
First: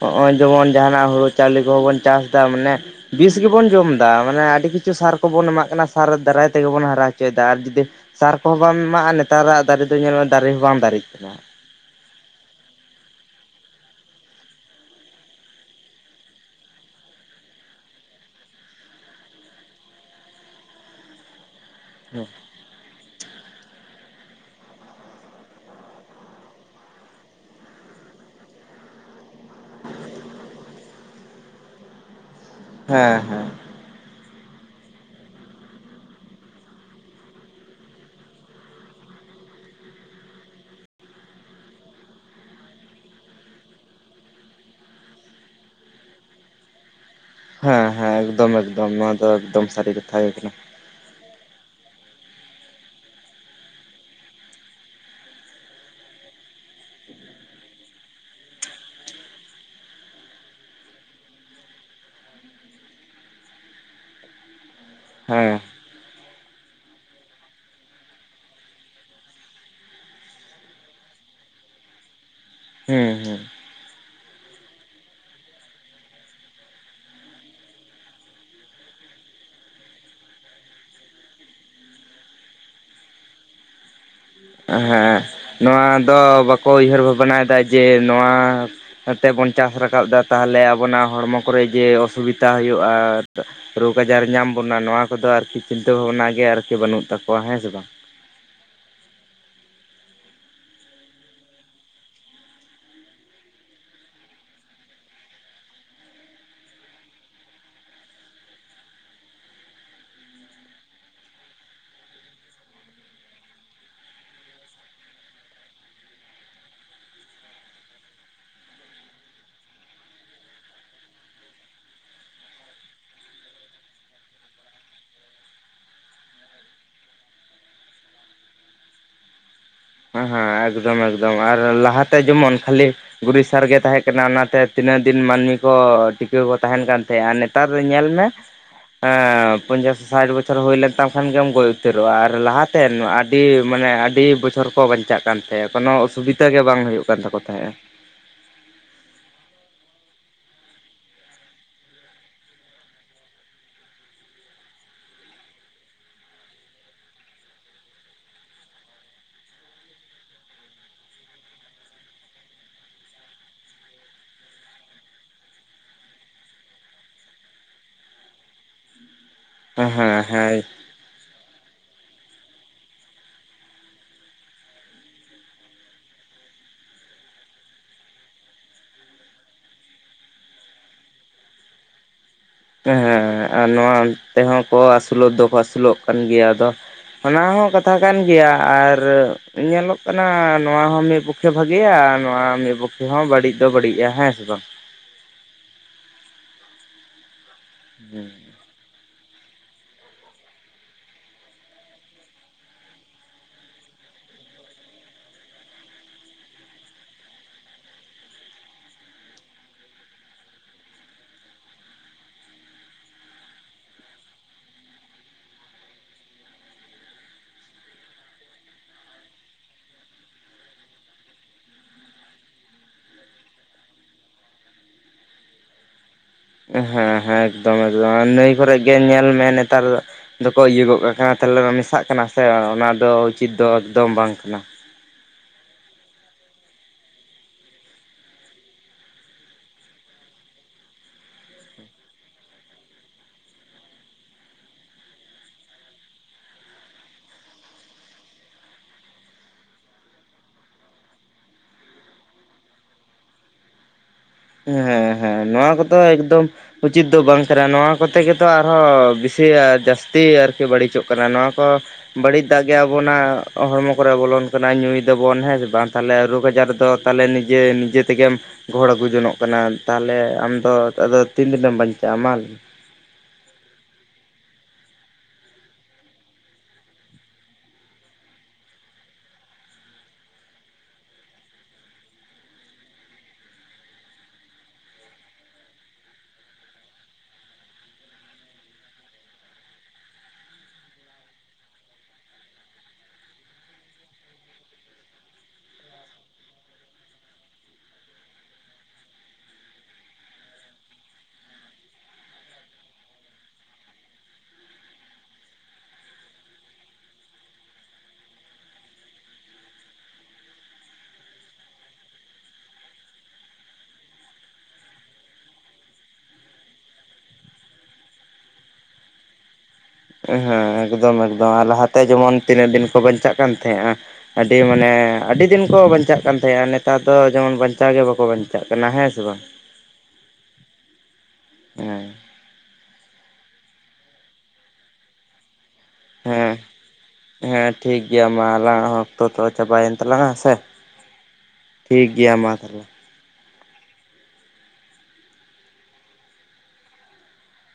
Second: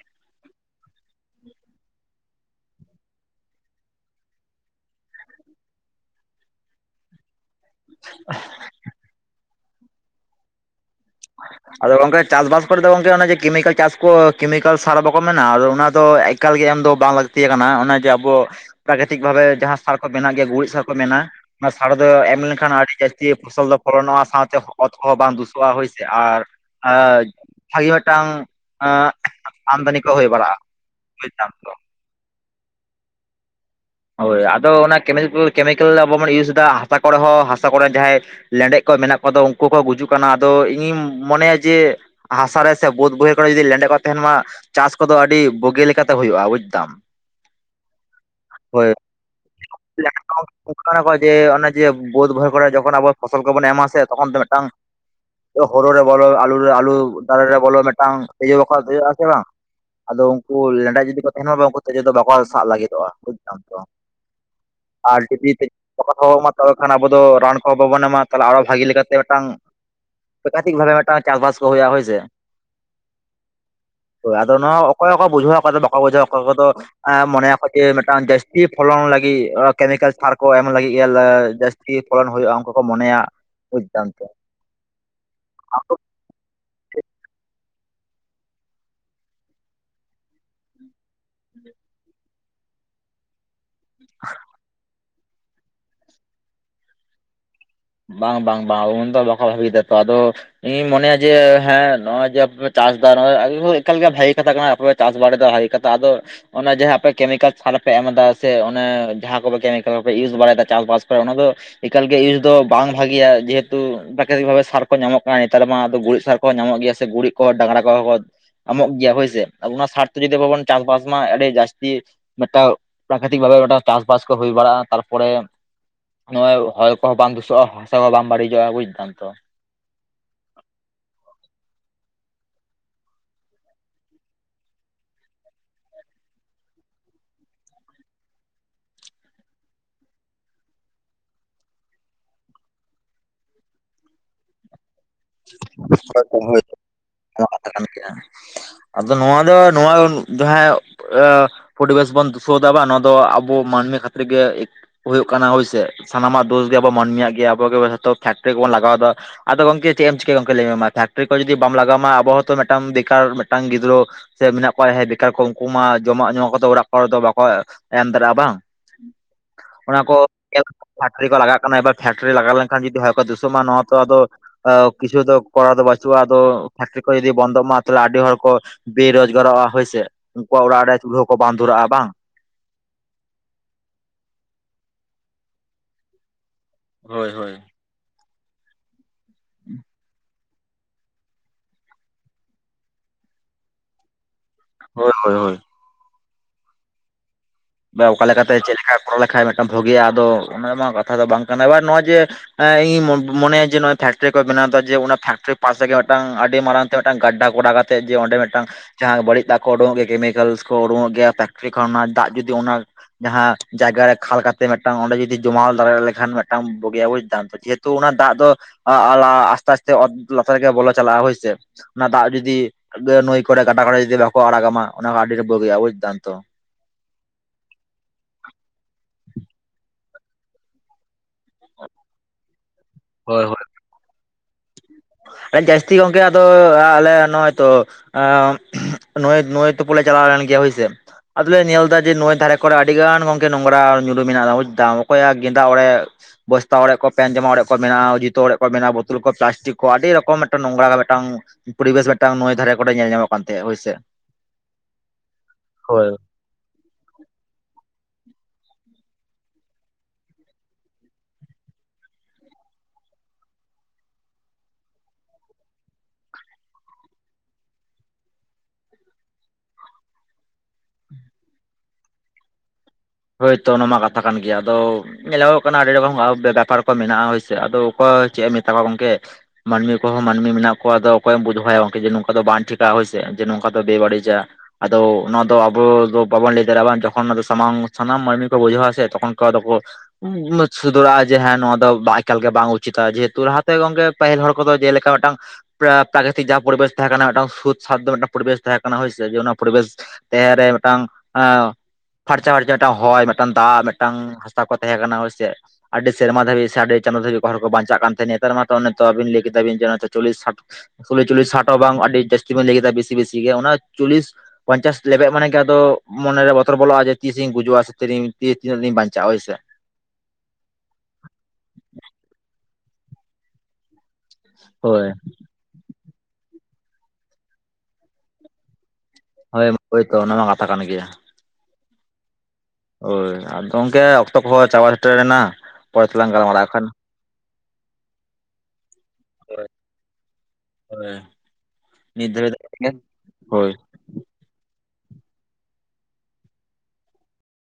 ᱱᱚᱸᱜᱼᱚᱭ ᱡᱮᱢᱚᱱ ᱡᱟᱦᱱᱟᱜ ᱦᱳᱲᱳ ᱪᱟᱣᱞᱮ ᱠᱚᱦᱚᱸ ᱵᱚᱱ ᱪᱟᱥ ᱫᱟ ᱢᱟᱱᱮ ᱵᱤᱥ ᱜᱮᱵᱚᱱ ᱡᱚᱢ ᱮᱫᱟ ᱢᱟᱱᱮ ᱟᱹᱰᱤ ᱠᱤᱪᱷᱩ ᱥᱟᱨ ᱠᱚᱵᱚᱱ ᱮᱢᱟᱜ ᱠᱟᱱᱟ ᱥᱟᱨ ᱫᱟᱨᱟᱭ ᱛᱮᱜᱮ ᱵᱚᱱ ᱦᱟᱨᱟ ᱫᱟᱨ ᱟᱨ ᱡᱩᱫᱤ ᱥᱟᱨ ᱠᱚᱦᱚᱸ ᱵᱟᱢ ᱮᱢᱟᱜᱼᱟ ᱱᱮᱛᱟᱨᱟᱜ ᱫᱟᱨᱮ ᱫᱚ ᱧᱮᱞᱚᱜᱼᱟ ᱫᱟᱨᱮ ᱦᱚᱸ ᱵᱟᱝ ᱫᱟᱨᱮᱜ ᱠᱟᱱᱟ ᱾ ᱟᱫᱚ ᱜᱚᱝᱠᱮ ᱪᱟᱥ-ᱵᱟᱥ ᱠᱚᱨᱮ ᱫᱚ ᱜᱚᱝᱠᱮ ᱚᱱᱮ ᱡᱮ ᱠᱮᱢᱤᱠᱮᱞ ᱪᱟᱥ ᱠᱚ ᱠᱮᱢᱤᱠᱮᱞ ᱥᱟᱨᱟ ᱵᱟᱠᱚ ᱢᱮᱱᱟ ᱟᱫᱚ ᱚᱱᱟ ᱫᱚ ᱮᱠ ᱮᱠᱟᱞᱜᱮ ᱮᱢ ᱫᱚ ᱵᱟᱝ ᱞᱟᱹᱠᱛᱤ ᱠᱟᱱᱟ ᱚᱱᱟ ᱡᱮ ᱟᱵᱚ ᱯᱨᱟᱠᱨᱤᱛᱤᱠ ᱵᱷᱟᱵᱮ ᱡᱟᱦᱟᱸ ᱥᱟᱨ ᱠᱚ ᱢᱮᱱᱟᱜ ᱜᱮᱭᱟ ᱜᱩᱨᱤᱡ ᱥᱟᱨ ᱠᱚ ᱢᱮᱱᱟᱜᱼᱟ ᱾ ᱚᱱᱟ ᱥᱟᱨ ᱫᱚ ᱮᱢ ᱞᱮᱱᱠᱷᱟᱱ ᱟᱹᱰᱤ ᱡᱟᱹᱥᱛᱤ ᱯᱷᱚᱥᱚᱞ ᱫᱚ ᱯᱷᱚᱞᱚᱱᱚᱜᱼᱟ ᱥᱟᱶᱛᱮ ᱚᱛ ᱠᱚᱦᱚᱸ ᱵᱟᱝ ᱫᱩᱥᱚᱜᱼᱟ ᱦᱳᱭᱥᱮ ᱟᱨ ᱟ ᱵᱷᱟᱹᱜᱤ ᱢᱤᱫᱴᱟᱝ ᱟᱸᱜ ᱟᱢᱫᱟᱱᱤ ᱠᱚ ᱦᱩᱭ ᱵᱟᱲᱟᱜᱼᱟ ᱾ ᱵᱩᱡᱽ ᱫᱟᱢ ᱛᱚ ᱦᱮᱸᱻᱦᱮᱸ ᱦᱳᱭ ᱟᱫᱚ ᱚᱱᱟ ᱠᱮᱢᱮᱞ ᱠᱩ ᱠᱮᱢᱤᱠᱮᱞ ᱟᱹᱵᱩᱵᱩᱱ ᱤᱭᱩᱡ ᱫᱟ ᱦᱟᱥᱟ ᱠᱚᱨᱮ ᱦᱚᱸ ᱦᱟᱥᱟ ᱠᱚᱨᱮ ᱡᱟᱦᱟᱸᱭ ᱞᱮᱸᱰᱮᱡ ᱠᱚ ᱢᱮᱱᱟᱜ ᱠᱚᱣᱟ ᱫᱚ ᱩᱱᱠᱩ ᱠᱚ ᱜᱩᱡᱩᱜ ᱠᱟᱱᱟ ᱟᱫᱚ ᱤᱧᱤᱧ ᱢᱚᱱᱮᱭᱟ ᱡᱮ ᱦᱟᱥᱟ ᱨᱮ ᱥᱮ ᱵᱟᱹᱫᱽ ᱵᱟᱹᱭᱦᱟᱹᱲ ᱠᱚᱨᱮ ᱡᱩᱫᱤ ᱞᱮᱸᱰᱮᱫ ᱠᱚ ᱛᱟᱦᱮᱱ ᱢᱟ ᱪᱟᱥ ᱠᱚᱫᱚ ᱟᱹᱰᱤ ᱵᱩᱜᱤ ᱞᱮᱠᱟᱛᱮ ᱦᱩᱭᱩᱜᱼᱟ ᱵᱩᱡᱽᱫᱟᱢ᱾ ᱦᱮᱸᱻᱦᱮᱸ ᱮᱠᱫᱚᱢ-ᱮᱠᱫᱚᱢ ᱱᱚᱣᱟ ᱫᱚ ᱮᱠᱫᱚᱢ ᱥᱟᱹᱨᱤ ᱠᱟᱛᱷᱟ ᱦᱩᱭ ᱠᱟᱱᱟ᱾ ᱠᱟᱱᱟ ᱠᱚ ᱡᱮ ᱚᱱᱮ ᱡᱮ ᱵᱟᱹᱫᱽ ᱵᱟᱹᱭᱦᱟᱹᱲ ᱠᱚᱨᱮ ᱡᱚᱠᱷᱚᱱ ᱟᱵᱚ ᱯᱷᱚᱥᱚᱞ ᱠᱚᱵᱚᱱ ᱮᱢᱟ ᱥᱮ ᱛᱚᱠᱷᱚᱱ ᱫᱚ ᱢᱤᱫᱴᱟᱝ ᱦᱳᱲᱳ ᱨᱮ ᱵᱚᱞᱚ ᱟᱞᱩ ᱨᱮ ᱟᱞᱩ ᱰᱟᱹᱨ ᱨᱮ ᱵᱚᱞᱚ ᱢᱤᱫᱴᱟᱝ ᱛᱮᱡᱩ ᱵᱟᱹᱠᱩ ᱤᱭᱟᱹᱜᱼᱟ ᱥᱮ ᱵᱟᱝ ᱟᱫᱚ ᱩᱝᱠᱩ ᱞᱮᱸᱰᱮᱡ ᱡᱩᱫᱤ ᱠᱚ ᱛᱮᱦᱮᱱᱚᱜ ᱩᱝᱠᱩ ᱛᱤᱡᱩ ᱫᱚ ᱵᱟᱠᱩ ᱥᱟᱵ ᱞᱟᱹᱜᱤᱫᱚᱜᱼᱟ ᱾ ᱪᱟᱥ ᱫᱚ ᱟᱨ ᱡᱩᱫᱤ ᱦᱮᱸ ᱠᱟᱹᱡ ᱠᱚᱠᱚ ᱮᱢᱟ ᱛᱚᱵᱮ ᱠᱷᱟᱱ ᱟᱵᱚ ᱫᱚ ᱨᱟᱱ ᱠᱚᱦᱚᱸ ᱵᱟᱵᱚᱱ ᱮᱢᱟ ᱛᱟᱦᱚᱞᱮ ᱟᱨᱚ ᱵᱷᱟᱜᱤ ᱞᱮᱠᱟᱛᱮ ᱢᱤᱫᱴᱟᱝ ᱛᱚ ᱠᱟᱹᱴᱤᱡ ᱵᱷᱟᱵᱮ ᱢᱤᱫᱴᱟᱝ ᱪᱟᱥᱵᱟᱥ ᱠᱚ ᱦᱩᱭᱩᱜᱼᱟ ᱦᱚᱭ ᱥᱮ ᱦᱩᱸ-ᱦᱩᱸ ᱟᱫᱚ ᱱᱚᱣᱟ ᱚᱠᱚᱭ ᱚᱠᱚᱭ ᱵᱩᱡᱷᱟᱹᱣᱟ ᱚᱠᱚᱭ ᱫᱚ ᱵᱟᱠᱚ ᱵᱩᱡᱷᱟᱹᱣᱟ ᱚᱠᱚᱭ ᱠᱚᱫᱚ ᱮᱸ ᱢᱚᱱᱮ ᱟᱠᱚ ᱡᱮ ᱟᱸ ᱡᱟᱹᱥᱛᱤ ᱯᱷᱚᱞᱚᱱ ᱞᱟᱹᱜᱤᱫ ᱟ ᱠᱮᱢᱤᱠᱮᱞ ᱥᱟᱨ ᱠᱚ ᱮᱢ ᱞᱟᱹᱜᱤᱫ ᱜᱮ ᱞᱮ ᱡᱟᱹᱥᱛᱤ ᱯᱷᱚᱞᱚᱱ ᱦᱩᱭᱩᱜᱼᱟ᱾ ᱚᱱᱠᱟ ᱠᱚ ᱢᱚᱱᱮᱭᱟ ᱵᱩᱡᱽᱫᱟᱢ᱾ ᱦᱮᱸ ᱱᱚᱣᱟ ᱫᱚ ᱵᱟᱠᱚ ᱩᱭᱦᱟᱹᱨ ᱵᱷᱟᱵᱽᱱᱟᱭᱫᱟ ᱡᱮ ᱱᱚᱣᱟ ᱠᱟᱛᱮᱵᱚᱱ ᱪᱟᱥ ᱨᱟᱠᱟᱵ ᱫᱟ ᱛᱟᱦᱚᱞᱮ ᱟᱵᱚᱱᱟᱜ ᱦᱚᱲᱢᱚ ᱠᱚᱨᱮ ᱡᱮ ᱚᱥᱩᱵᱤᱛᱟ ᱦᱩᱭᱩᱜᱼᱟ᱾ ᱨᱳᱜᱽ ᱟᱡᱟᱨ ᱧᱟᱢ ᱵᱚᱱᱟ, ᱱᱚᱣᱟ ᱠᱚᱫᱚ ᱟᱨᱠᱤ ᱪᱤᱱᱛᱟᱹ ᱵᱷᱟᱵᱽᱱᱟ ᱜᱮ ᱟᱨᱠᱤ ᱵᱟᱹᱱᱩᱜ ᱛᱟᱠᱚᱣᱟ ᱦᱮᱸ ᱥᱮ ᱵᱟᱝ? ᱵᱟᱝ ᱵᱟᱝ ᱵᱟᱝ ᱩᱱᱫᱚ ᱵᱟᱠᱚ ᱵᱷᱟᱵᱤᱛᱟ ᱛᱚ ᱟᱫᱚ ᱤᱧ ᱢᱚᱱᱮᱭᱟ ᱡᱮ ᱦᱮᱸ ᱱᱚᱜᱼᱚᱭ ᱡᱮ ᱟᱯᱮ ᱯᱮ ᱪᱟᱥ ᱫᱟ ᱱᱚᱜᱼᱚᱭ ᱤᱭᱟᱹ ᱮᱠᱟᱞ ᱜᱮ ᱵᱷᱟᱜᱤ ᱠᱟᱛᱷᱟ ᱠᱟᱱᱟ ᱟᱯᱮ ᱪᱟᱥ ᱵᱟᱲᱮ ᱫᱚ ᱵᱷᱟᱜᱮ ᱠᱟᱛᱷᱟ ᱟᱫᱚ ᱚᱱᱮ ᱡᱟᱦᱟᱸ ᱟᱯᱮ ᱠᱮᱢᱤᱠᱮᱞ ᱥᱟᱨᱯᱮ ᱮᱢ ᱫᱟ ᱥᱮ ᱚᱱᱮ ᱡᱟᱦᱟᱸ ᱠᱚᱯᱮ ᱠᱮᱢᱤᱠᱮᱞ ᱠᱚᱯᱮ ᱤᱭᱩᱥ ᱵᱟᱲᱟᱭᱫᱟ, ᱪᱟᱥᱵᱟᱥ ᱠᱚᱨᱮ ᱚᱱᱟ ᱫᱚ ᱮᱠᱟᱞ ᱜᱮ ᱤᱭᱩᱥ ᱫᱚ ᱵᱟᱝ ᱵᱷᱟᱜᱮᱭᱟ ᱡᱮᱦᱮᱛᱩ ᱯᱨᱟᱠᱨᱤᱛᱤᱠ ᱵᱷᱟᱵᱮ ᱥᱟᱨ ᱠᱚ ᱧᱟᱢᱚᱜ ᱠᱟᱱᱟ᱾ ᱱᱮᱛᱟᱨ ᱢᱟ ᱟᱫᱚ ᱜᱩᱨᱤᱡ ᱥᱟᱨ ᱠᱚ ᱧᱟᱢᱚᱜ ᱜᱮᱭᱟ ᱥᱮ ᱜᱩᱨᱤᱡ ᱠᱚ ᱰᱟᱝᱨᱟ ᱠᱚᱦᱚᱸ ᱠᱚ ᱮᱢᱚᱜ ᱜᱮᱭᱟ ᱦᱳᱭᱥᱮ ᱚᱱᱟ ᱥᱟᱨ ᱛᱮ ᱡᱩᱫᱤ ᱟᱵᱚ ᱵᱚᱱ ᱪᱟᱥᱵᱟᱥ ᱢᱟ ᱟᱹᱰᱤ ᱡᱟᱹᱥᱛᱤ ᱢᱤᱫᱴᱟᱝ ᱯᱨᱟᱠᱤᱛᱤᱠ ᱵᱷᱟᱵᱮ ᱢᱤᱫᱴᱟᱝ ᱪᱟᱥᱵᱟᱥ ᱠᱚ ᱦᱩᱭ ᱵᱟᱲᱟᱜᱼᱟ᱾ ᱛᱟᱨᱯᱚᱨᱮ ᱱᱚᱜᱼᱚᱭ ᱦᱚᱭ ᱠᱚᱦᱚᱸ ᱵᱟᱝ ᱫᱩᱥᱚᱜᱼᱟ᱾ ᱦᱟᱥᱟ ᱠᱚ ᱵᱟᱝ ᱵᱟᱹᱲᱤᱡᱚᱜᱼᱟ, ᱵᱩᱡᱽᱫᱟᱢ ᱛᱚ᱾ ᱦᱮᱸ ᱮᱠᱫᱚᱢ ᱮᱠᱫᱚᱢ ᱟᱨ ᱞᱟᱦᱟᱛᱮ ᱡᱮᱢᱚᱱ ᱠᱷᱟᱹᱞᱤ ᱜᱩᱨᱤᱡ ᱥᱟᱨ ᱜᱮ ᱛᱟᱦᱮᱸ ᱠᱟᱱᱟ᱾ ᱚᱱᱟ ᱛᱮ ᱛᱤᱱᱟᱹᱜ ᱫᱤᱱ ᱢᱟᱱᱢᱤ ᱠᱚ ᱴᱤᱠᱟᱹᱣ ᱠᱚ ᱛᱟᱦᱮᱱ ᱠᱟᱱ ᱛᱟᱦᱮᱸᱫᱼᱟ ᱱᱤ ᱱᱮᱛᱟᱨ ᱨᱮ ᱧᱮᱞ ᱢᱮ ᱮᱸ ᱯᱚᱧᱪᱟᱥ ᱥᱟᱭᱮᱴ ᱵᱚᱪᱷᱚᱨ ᱮᱢ ᱦᱩᱭ ᱞᱮᱱ ᱛᱟᱢ ᱠᱷᱟᱱ ᱜᱮᱢ ᱜᱚᱡ ᱩᱛᱟᱹᱨᱚᱜᱼᱟ ᱟᱨ ᱞᱟᱦᱟ ᱛᱮᱜ ᱟᱹᱰᱤ ᱢᱟᱱᱮ ᱟᱹᱰᱤ ᱵᱚᱪᱷᱚᱨ ᱠᱚ ᱵᱟᱧᱪᱟᱜ ᱠᱟᱱ ᱛᱮ ᱠᱚᱱᱚ ᱚᱥᱩᱵᱤᱫᱟ ᱜᱮ ᱵᱟᱝ ᱦᱩᱭᱩᱜ ᱠᱟᱱ ᱛᱟᱠᱚ ᱛᱟᱦᱮᱸᱜᱼᱟ᱾ [unintelligible] ᱟᱫᱚ ᱱᱚᱣᱟ ᱫᱚ ᱱᱚᱣᱟ ᱡᱟᱦᱟᱸ ᱯᱚᱨᱤᱵᱮᱥ ᱵᱚᱱ ᱫᱩᱥᱟᱹᱣ ᱮᱫᱟ ᱵᱟᱝ ᱱᱚᱣᱟ ᱫᱚ ᱟᱵᱚ ᱢᱟᱹᱱᱢᱤ ᱠᱷᱟᱹᱛᱤᱨ ᱜᱮ ᱦᱩᱭᱩᱜ ᱠᱟᱱᱟ ᱦᱳᱭᱥᱮ ᱥᱟᱱᱟᱢᱟᱜ ᱫᱳᱥ ᱜᱮ ᱟᱵᱚ ᱢᱟᱹᱱᱢᱤᱭᱟᱜ ᱜᱮ, ᱟᱵᱚ ᱜᱮ ᱡᱷᱚᱛᱚ ᱯᱷᱮᱠᱴᱨᱤ ᱠᱚᱵᱚᱱ ᱞᱟᱜᱟᱣ ᱮᱫᱟ, ᱟᱫᱚ ᱜᱚᱝᱠᱮ ᱪᱮᱫ ᱮᱢ ᱪᱤᱠᱟᱹᱭᱟ ᱜᱚᱝᱠᱮ ᱞᱟᱹᱭᱢᱮ ᱢᱟ ᱯᱷᱮᱠᱴᱨᱤ ᱠᱚ ᱡᱩᱫᱤ ᱵᱟᱢ ᱞᱟᱜᱟᱣᱟ ᱢᱟ ᱟᱵᱚ ᱦᱚᱸᱛᱚ ᱢᱤᱫᱴᱟᱝ ᱵᱮᱠᱟᱨ ᱢᱤᱫᱴᱟᱝ ᱜᱤᱫᱽᱨᱟᱹ ᱥᱮ ᱢᱮᱱᱟᱜ ᱠᱚᱣᱟ ᱦᱮᱸ ᱵᱮᱠᱟᱨ ᱠᱚ ᱩᱱᱠᱩ ᱢᱟ ᱡᱚᱢᱟᱜ ᱧᱩᱣᱟᱜ ᱠᱚᱫᱚ ᱚᱲᱟᱜ ᱠᱚᱨᱮ ᱫᱚ ᱵᱟᱠᱚ ᱮᱢ ᱫᱟᱲᱮᱭᱟᱜᱼᱟ ᱵᱟᱝ? [inaudible] ᱚᱱᱟ ᱠᱚ ᱦᱮᱸ ᱦᱮᱸ [unintelligible] ᱯᱷᱮᱠᱴᱤ ᱠᱚ ᱞᱟᱜᱟᱜ ᱠᱟᱱᱟ᱾ ᱮᱵᱟᱨ ᱯᱷᱮᱠᱴᱟᱨᱤ ᱞᱟᱜᱟᱣ ᱞᱮᱱᱠᱷᱟᱱ ᱡᱚᱫᱤ ᱦᱚᱭ ᱠᱚ ᱫᱩ ᱫᱩᱥᱟᱹᱜ ᱢᱟ ᱱᱚᱣᱟ ᱛᱚ ᱟᱫᱚ ᱠᱤᱪᱩ ᱫᱚ ᱠᱚᱨᱟᱣ ᱫᱚ ᱵᱟᱪᱩᱜ-ᱟ ᱟᱫᱚ ᱯᱷᱮᱠᱴᱨᱤ ᱠᱚ ᱡᱩᱫᱤ ᱵᱚᱱᱫᱚᱜ ᱢᱟ ᱛᱟᱦᱚᱞᱮ ᱟᱹᱰᱤ ᱦᱚᱲ ᱠᱚ ᱵᱮᱨᱚᱡᱽᱜᱟᱨᱚᱜᱼᱟ᱾ ᱦᱳᱭᱥᱮ ᱩᱱᱠᱩᱣᱟᱜ ᱚᱲᱟᱜ ᱨᱮ ᱪᱩᱞᱦᱟᱹ ᱠᱚ ᱵᱟᱝ ᱫᱩᱨᱟᱜᱼᱟ ᱵᱟᱝ? ᱦᱮᱸ ᱱᱚᱣᱟ ᱛᱮᱦᱚᱸ ᱠᱚ ᱟᱹᱥᱩᱞᱚᱜ ᱫᱚᱠᱚ ᱟᱹᱥᱩᱞᱚᱜ ᱠᱟᱱ ᱜᱮᱭᱟ᱾ ᱟᱫᱚ ᱦᱳᱭ ᱚᱱᱟ ᱦᱳᱭ ᱦᱚᱸ ᱠᱟ ᱠᱟᱛᱷᱟ ᱠᱟᱱ ᱜᱮᱭᱟ ᱟᱨ ᱧᱮᱞᱚᱜ ᱠᱟᱱᱟ ᱱᱚᱣᱟ ᱦᱚᱸ ᱢᱤᱫ ᱯᱚᱠᱠᱷᱮ ᱵᱷᱟᱜᱮᱭᱟ ᱱᱚᱣᱟ ᱢᱤᱫ ᱯᱚᱠᱠᱷᱮ ᱵᱟᱹᱲᱤᱡ ᱫᱚ ᱵᱟᱹᱲᱤᱡ-ᱟ ᱦᱮᱸ ᱥᱮ ᱵᱟᱝ? ᱦᱳᱭ ᱦᱳᱭ ᱦᱳᱭ᱾ ᱛᱚᱵᱮ ᱦᱩᱸ ᱚᱠᱟ ᱞᱮᱠᱟᱛᱮ ᱪᱮᱫ ᱞᱮᱠᱟ ᱠᱚᱨᱟᱣ ᱞᱮᱠᱷᱟᱡ ᱢᱤᱫᱴᱟᱝ ᱵᱷᱟᱹᱜᱤᱭᱟ, ᱟᱫᱚ ᱚᱱᱟᱢᱟ ᱠᱟᱛᱷᱟ ᱫᱚ ᱵᱟᱝ ᱠᱟᱱᱟ ᱮᱵᱟᱨ ᱱᱚ ᱡᱮ ᱤᱧᱤᱧ ᱢᱚᱱᱮᱭᱟ ᱡᱮ ᱱᱚᱜ-ᱚᱭ ᱯᱷᱮᱠᱴᱨᱤ ᱠᱚ ᱵᱮᱱᱟᱣ ᱮᱫᱟ ᱡᱮ ᱚᱱᱟ ᱯᱷᱮᱠᱴᱨᱤ ᱯᱟᱥ ᱨᱮᱜᱮ ᱢᱤᱫᱴᱟᱝ ᱟᱹᱰᱤ ᱢᱟᱨᱟᱝ ᱛᱮ ᱢᱤᱫᱴᱟᱝ ᱜᱟᱰᱰᱟ ᱜᱚᱰᱟ ᱠᱟᱛᱮ ᱡᱮ ᱚᱸᱰᱮ ᱢᱤᱫᱴᱟᱝ ᱡᱟᱦᱟᱸ ᱵᱟᱹᱲᱤᱡ ᱫᱟᱜ ᱠᱚ ᱩᱰᱩᱠᱚᱜ ᱜᱮᱭᱟ᱾ ᱠᱮᱢᱤᱠᱮᱞᱥ ᱠᱚ ᱩᱰᱩᱠᱚᱜ ᱜᱮᱭᱟ ᱯᱷᱮᱠᱴᱨᱤ ᱠᱷᱚᱱᱟᱜ ᱫᱟᱜ ᱡᱩᱫᱤ ᱚᱱᱟ ᱡᱟᱦᱟᱸ ᱡᱟᱭᱜᱟ ᱨᱮ ᱠᱷᱟᱞ ᱠᱟᱛᱮ ᱢᱤᱫᱴᱟᱝ ᱚᱸᱰᱮ ᱡᱩᱫᱤ ᱡᱚᱢᱟᱣ ᱫᱟᱲᱮ ᱞᱮᱠᱷᱟᱱ ᱢᱤᱫᱴᱟᱝ ᱵᱩᱜᱤᱭᱟ ᱵᱩᱡᱽ ᱮᱫᱟᱢ ᱡᱮᱦᱮᱛᱩ ᱚᱱᱟ ᱫᱟᱜ ᱫᱚ ᱟᱥᱛᱮ ᱟᱥᱛᱮ ᱚᱛ ᱞᱟᱛᱟᱨ ᱜᱮ ᱵᱚᱞᱚ ᱪᱟᱞᱟᱜᱼᱟ ᱦᱳᱭᱥᱮ᱾ ᱚᱱᱟ ᱫᱟᱜ ᱡᱩᱫᱤ ᱱᱟᱹᱭ ᱠᱚᱨᱮ ᱜᱟᱰᱟ ᱠᱚᱨᱮ ᱡᱩᱫᱤ ᱵᱟᱠᱚ ᱟᱲᱟᱜᱼᱟ ᱢᱟ ᱚᱱᱟ ᱠᱚ ᱟᱹᱰᱤ ᱰᱷᱮᱨ ᱵᱟᱹᱜᱤᱼᱟ ᱵᱩᱡᱽ ᱮᱫᱟᱢ ᱛᱚ᱾ ᱦᱮᱸ ᱦᱮᱸ ᱮᱠᱫᱚᱢ ᱮᱠᱫᱚᱢ ᱟᱨ ᱱᱟᱹᱭ ᱠᱚᱨᱮ ᱜᱮ ᱧᱮᱞ ᱢᱮ ᱱᱮᱛᱟᱨ ᱫᱚ ᱫᱚᱠᱚ ᱤᱭᱟᱹ ᱜᱚᱜ ᱠᱟᱜ ᱠᱟᱱᱟ ᱛᱟᱦᱚᱞᱮ ᱚᱱᱟ ᱢᱮᱥᱟᱜ ᱠᱟᱱᱟ ᱥᱮ ᱚᱱᱟ ᱫᱚ ᱦᱳᱭ ᱦᱳᱭ ᱩᱪᱤᱛ ᱫᱚ ᱮᱠᱫᱚᱢ ᱵᱟᱝ ᱠᱟᱱᱟ᱾ ᱡᱟᱹᱥᱛᱤ ᱜᱚᱝᱠᱮ ᱟᱫᱚ ᱟᱞᱮ ᱱᱚᱜ-ᱚᱭ ᱛᱚ ᱟᱸᱜ ᱱᱚᱭ ᱱᱟᱭ ᱛᱩᱯᱩᱞᱮ ᱪᱟᱞᱟᱣᱞᱮᱱ ᱜᱮᱭᱟ ᱦᱳᱭᱥᱮ᱾ ᱟᱫᱚᱞᱮ ᱧᱮᱞ ᱫᱟ ᱡᱮ ᱱᱚᱣᱟ ᱫᱷᱟᱨᱮ ᱠᱚᱨᱮ ᱟᱹᱰᱤ ᱜᱟᱱ ᱜᱚᱝᱠᱮ ᱱᱚᱝᱨᱟ ᱧᱩᱨᱩ ᱢᱮᱱᱟᱜ-ᱟ ᱵᱩᱡᱽ ᱫᱟᱢ ᱚᱠᱚᱭᱟᱜ ᱜᱮᱸᱫᱟᱜ ᱚᱲᱮᱡ ᱵᱚᱥᱛᱟ ᱚᱲᱮᱡ ᱠᱚ ᱯᱮᱱ ᱡᱟᱢᱟ ᱚᱲᱮᱡ ᱠᱚ ᱢᱮᱱᱟᱜ-ᱟ, ᱡᱩᱛᱟᱹ ᱚᱲᱮᱡ ᱠᱚ ᱢᱮᱱᱟᱜ-ᱟ ᱵᱳᱛᱚᱞ ᱠᱚ ᱯᱞᱟᱥᱴᱤᱠ ᱠᱚ ᱟᱹᱰᱤ ᱨᱚᱠᱚᱢ ᱢᱤᱫᱴᱟᱝ ᱱᱚᱝᱨᱟ ᱢᱤᱫᱴᱟᱝ ᱯᱚᱨᱤᱵᱮᱥ ᱢᱤᱫᱴᱟᱝ ᱱᱟᱭ ᱫᱷᱟᱨᱮ ᱠᱚᱨᱮ ᱧᱮᱞ ᱧᱟᱢᱚᱜ ᱠᱟᱱ ᱛᱟᱦᱮᱸᱫ ᱦᱳᱭᱥᱮ᱾ ᱦᱮᱸ ᱦᱮᱸ ᱱᱚᱣᱟ ᱠᱚᱫᱚ ᱦᱳᱭ ᱮᱠᱫᱚᱢ ᱩᱪᱤᱛ ᱫᱚ ᱵᱟᱝ ᱠᱟᱱᱟ, ᱱᱚᱣᱟ ᱠᱚᱛᱮ ᱜᱮᱛᱚ ᱟᱨᱦᱚᱸ ᱵᱮᱥᱤ ᱡᱟᱹᱥᱛᱤ ᱟᱨᱠᱤ ᱵᱟᱹᱲᱤᱡᱚᱜ ᱠᱟᱱᱟ, ᱱᱚᱣᱟ ᱠᱚ ᱵᱟᱹᱲᱤᱡ ᱫᱟᱜ ᱜᱮ ᱟᱵᱚᱱᱟᱜ ᱦᱚᱲᱢᱚ ᱠᱚᱨᱮ ᱵᱚᱞᱚᱱ ᱠᱟᱱᱟ ᱧᱩᱭ ᱫᱟᱵᱚᱱ ᱦᱮᱸᱥᱮ ᱵᱟᱝ? ᱛᱟᱦᱚᱞᱮ ᱨᱳᱜ ᱟᱡᱟᱨ ᱫᱚ ᱛᱟᱦᱞᱮ ᱱᱤᱡᱮ ᱱᱤᱡᱮ ᱛᱮᱜᱮᱢ ᱜᱚᱦᱚᱲ ᱟᱹᱜᱩ ᱡᱚᱱᱚᱜ ᱠᱟᱱᱟ ᱛᱟᱦᱚᱞᱮ ᱟᱢᱫᱚ ᱟᱫᱚ ᱛᱤᱱ ᱫᱤᱱᱢ ᱵᱟᱧᱪᱟᱜ-ᱟ ᱢᱟ ᱦᱳᱭᱛᱚ ᱚᱱᱟᱢᱟ ᱠᱟᱛᱷᱟ ᱠᱟᱱ ᱜᱮᱭᱟ, ᱟᱫᱚ ᱧᱮᱞᱚᱜᱚᱜ ᱠᱟᱱᱟ ᱟᱹᱰᱤ ᱨᱚᱠᱚᱢ ᱵᱮᱯᱟᱨ ᱠᱚ ᱢᱮᱱᱟᱜ-ᱟ ᱦᱳᱭᱥᱮ ᱟᱫᱚ ᱚᱠᱚᱭ ᱪᱮᱫ ᱮᱢ ᱢᱮᱛᱟ ᱠᱚᱣᱟ ᱜᱚᱝᱠᱮ᱾ ᱢᱟᱹᱱᱢᱤ ᱠᱚᱦᱚᱸ ᱢᱟᱹᱱᱢᱤ ᱢᱮᱱᱟᱜ ᱠᱚᱣᱟ ᱟᱫᱚ ᱚᱠᱚᱭᱮᱢ ᱵᱩᱡᱷᱟᱹᱣᱟᱭᱟ ᱜᱚᱝᱠᱮ ᱱᱚᱝᱠᱟ ᱫᱚ ᱵᱟᱝ ᱴᱷᱤᱠᱟ ᱦᱳᱭᱥᱮ ᱡᱮ ᱱᱚᱝᱠᱟ ᱫᱚ ᱵᱮ ᱵᱟᱹᱲᱤᱡᱟ ᱟᱫᱚ ᱚᱱᱟ ᱫᱚ ᱟᱵᱚ ᱫᱚ ᱵᱟᱵᱚᱱ ᱞᱟᱹᱭ ᱫᱟᱲᱮᱭᱟᱜ-ᱟ ᱵᱟᱝ, ᱡᱚᱠᱷᱚᱱ ᱚᱱᱟ ᱫᱚ ᱥᱟᱢᱟᱝ ᱥᱟᱱᱟᱢ ᱢᱟᱹᱱᱢᱤ ᱠᱚ ᱵᱩᱡᱷᱟᱹᱣᱟ ᱥᱮ ᱛᱚᱠᱷᱚᱱ ᱠᱚ ᱟᱫᱚ ᱠᱚ ᱪᱷᱩᱫ ᱚᱲᱨᱟᱜ-ᱟ ᱡᱮ ᱦᱮᱸ ᱱᱚᱣᱟ ᱫᱚ ᱵᱟᱝ ᱮᱠᱟᱞ ᱜᱮ ᱵᱟᱝ ᱩᱪᱤᱛᱟ ᱡᱮᱦᱮᱛᱩ ᱞᱟᱦᱟᱛᱮ ᱜᱚᱝᱠᱮ ᱯᱟᱹᱦᱤᱞ ᱦᱚᱲ ᱠᱚᱫᱚ ᱡᱮᱞᱮᱠᱟ ᱢᱤᱫᱴᱟᱝ ᱯᱨᱟ ᱯᱨᱟᱠᱨᱤᱛᱤᱠ ᱡᱟᱦᱟᱸ ᱯᱚᱨᱵᱮᱥ ᱛᱟᱦᱮᱸ ᱠᱟᱱᱟ ᱢᱤᱫᱴᱟᱝ ᱥᱩᱫ ᱥᱟᱫᱽᱫᱷᱚ ᱯᱚᱨᱤᱵᱮᱥ ᱛᱟᱦᱮᱸ ᱠᱟᱱᱟ ᱦᱳᱭ ᱥᱮ, ᱡᱮ ᱚᱱᱟ ᱯᱚᱨᱤᱵᱮᱥ ᱛᱟᱦᱮᱸ ᱨᱮ ᱢᱤᱫᱴᱟᱝ ᱟᱸ ᱯᱷᱟᱨᱪᱟ ᱯᱷᱟᱨᱪᱟ ᱴᱟᱝ ᱦᱚᱭ ᱢᱤᱫᱴᱟᱝ ᱫᱟᱜ ᱢᱤᱫᱴᱟᱝ ᱦᱟᱥᱟ ᱠᱚ ᱛᱟᱦᱮᱸ ᱠᱟᱱᱟ ᱦᱳᱭ ᱥᱮ᱾ ᱟᱹᱰᱤ ᱥᱮᱨᱢᱟ ᱫᱷᱟᱹᱵᱤᱡ ᱥᱮ ᱟᱹᱰᱤ ᱪᱟᱸᱫᱳ ᱫᱷᱟᱹᱵᱤᱡ ᱠᱚ ᱦᱚᱲ ᱠᱚ ᱵᱟᱧᱪᱟᱜ ᱠᱟᱱ ᱛᱟᱦᱮᱱᱟ, ᱱᱮᱛᱟᱨ ᱢᱟᱛᱚ ᱚᱱᱮᱛᱚ ᱟᱵᱤᱱ ᱞᱟᱹᱭ ᱠᱮᱫᱟᱵᱤᱱ ᱡᱮ ᱪᱚᱞᱞᱤᱥ ᱥᱟᱴ ᱮᱠᱪᱚᱞᱞᱤ ᱪᱚᱞᱞᱤᱥ ᱥᱟᱴ ᱦᱚᱸ ᱵᱟᱝ ᱟᱹᱰᱤ ᱡᱟᱹᱥᱛᱤ ᱵᱤᱱ ᱞᱟᱹᱭ ᱠᱮᱫᱟ ᱵᱮᱥᱤ ᱵᱮᱥᱤ ᱜᱮ ᱚᱱᱟ ᱪᱚᱞᱞᱤᱥ ᱯᱚᱧᱪᱟᱥ ᱞᱮᱵᱮᱫ ᱢᱟᱱᱮᱜᱮ ᱟᱫᱚ ᱢᱚᱱᱮᱨᱮ ᱵᱚᱛᱚᱨ ᱵᱚᱞᱚᱜ-ᱟ ᱡᱮ ᱛᱤᱥ ᱛᱤᱧ ᱜᱩᱡᱩᱜ-ᱟ ᱥᱮ ᱛᱤᱨᱤᱧ ᱛᱤᱱᱟᱹᱜ ᱫᱤᱱᱤᱧ ᱵᱟᱧᱪᱟᱜ-ᱟ ᱦᱳᱭ ᱥᱮ᱾ ᱦᱮᱸ ᱮᱠᱫᱚᱢ ᱮᱠᱫᱚᱢ ᱟᱨ ᱞᱟᱦᱟᱛᱮ ᱡᱮᱢᱚᱱ ᱛᱤᱱᱟᱹᱜ ᱫᱤᱱ ᱠᱚ ᱵᱟᱧᱪᱟᱜ ᱠᱟᱱ ᱛᱟᱦᱮᱸᱫᱼᱟ? ᱟᱹᱰᱤ ᱢᱟᱱᱮ ᱦᱳᱭ ᱟᱹᱰᱤ ᱫᱤᱱ ᱠᱚ ᱵᱟᱧᱪᱟᱜ ᱠᱟᱱ ᱛᱟᱦᱮᱸᱭᱟ ᱱᱮᱛᱟᱨ ᱫᱚ ᱡᱮᱢᱚᱱ ᱵᱟᱧᱪᱟᱣ ᱜᱮ ᱵᱟᱠᱚ ᱵᱟᱧᱪᱟᱜ ᱠᱟᱱᱟ ᱦᱮᱸ ᱥᱮ ᱵᱟᱝ? ᱦᱳᱭ ᱳᱭ ᱛᱚ ᱚᱱᱟ ᱢᱟ ᱜᱟᱛᱷᱟ ᱠᱟᱱ ᱜᱮᱭᱟ᱾ ᱮᱸ᱾ ᱳᱭ ᱟᱫᱚ ᱜᱚᱝᱠᱮ ᱚᱠᱛᱚ ᱠᱚᱦᱚᱸ ᱪᱟᱵᱟ ᱴᱮᱨᱮᱱᱟ ᱯᱚᱨᱮ ᱛᱮᱞᱟᱝ ᱦᱮᱸ ᱜᱟᱞᱢᱟᱨᱟᱜ ᱟᱠᱷᱟᱱ᱾ ᱦᱮᱸ ᱴᱷᱤᱠ ᱜᱮᱭᱟ ᱢᱟ ᱟᱞᱟᱝ ᱟᱜ ᱦᱚᱸ ᱚᱠᱛᱚ ᱛᱚ ᱪᱟᱵᱟᱭᱮᱱ ᱛᱟᱞᱟᱝᱼᱟ ᱥᱮ? ᱦᱳᱭᱮ᱾ ᱴᱷᱤᱠ ᱜᱮᱭᱟ ᱢᱟ ᱛᱟᱦᱞᱮ᱾ ᱦᱳᱭ᱾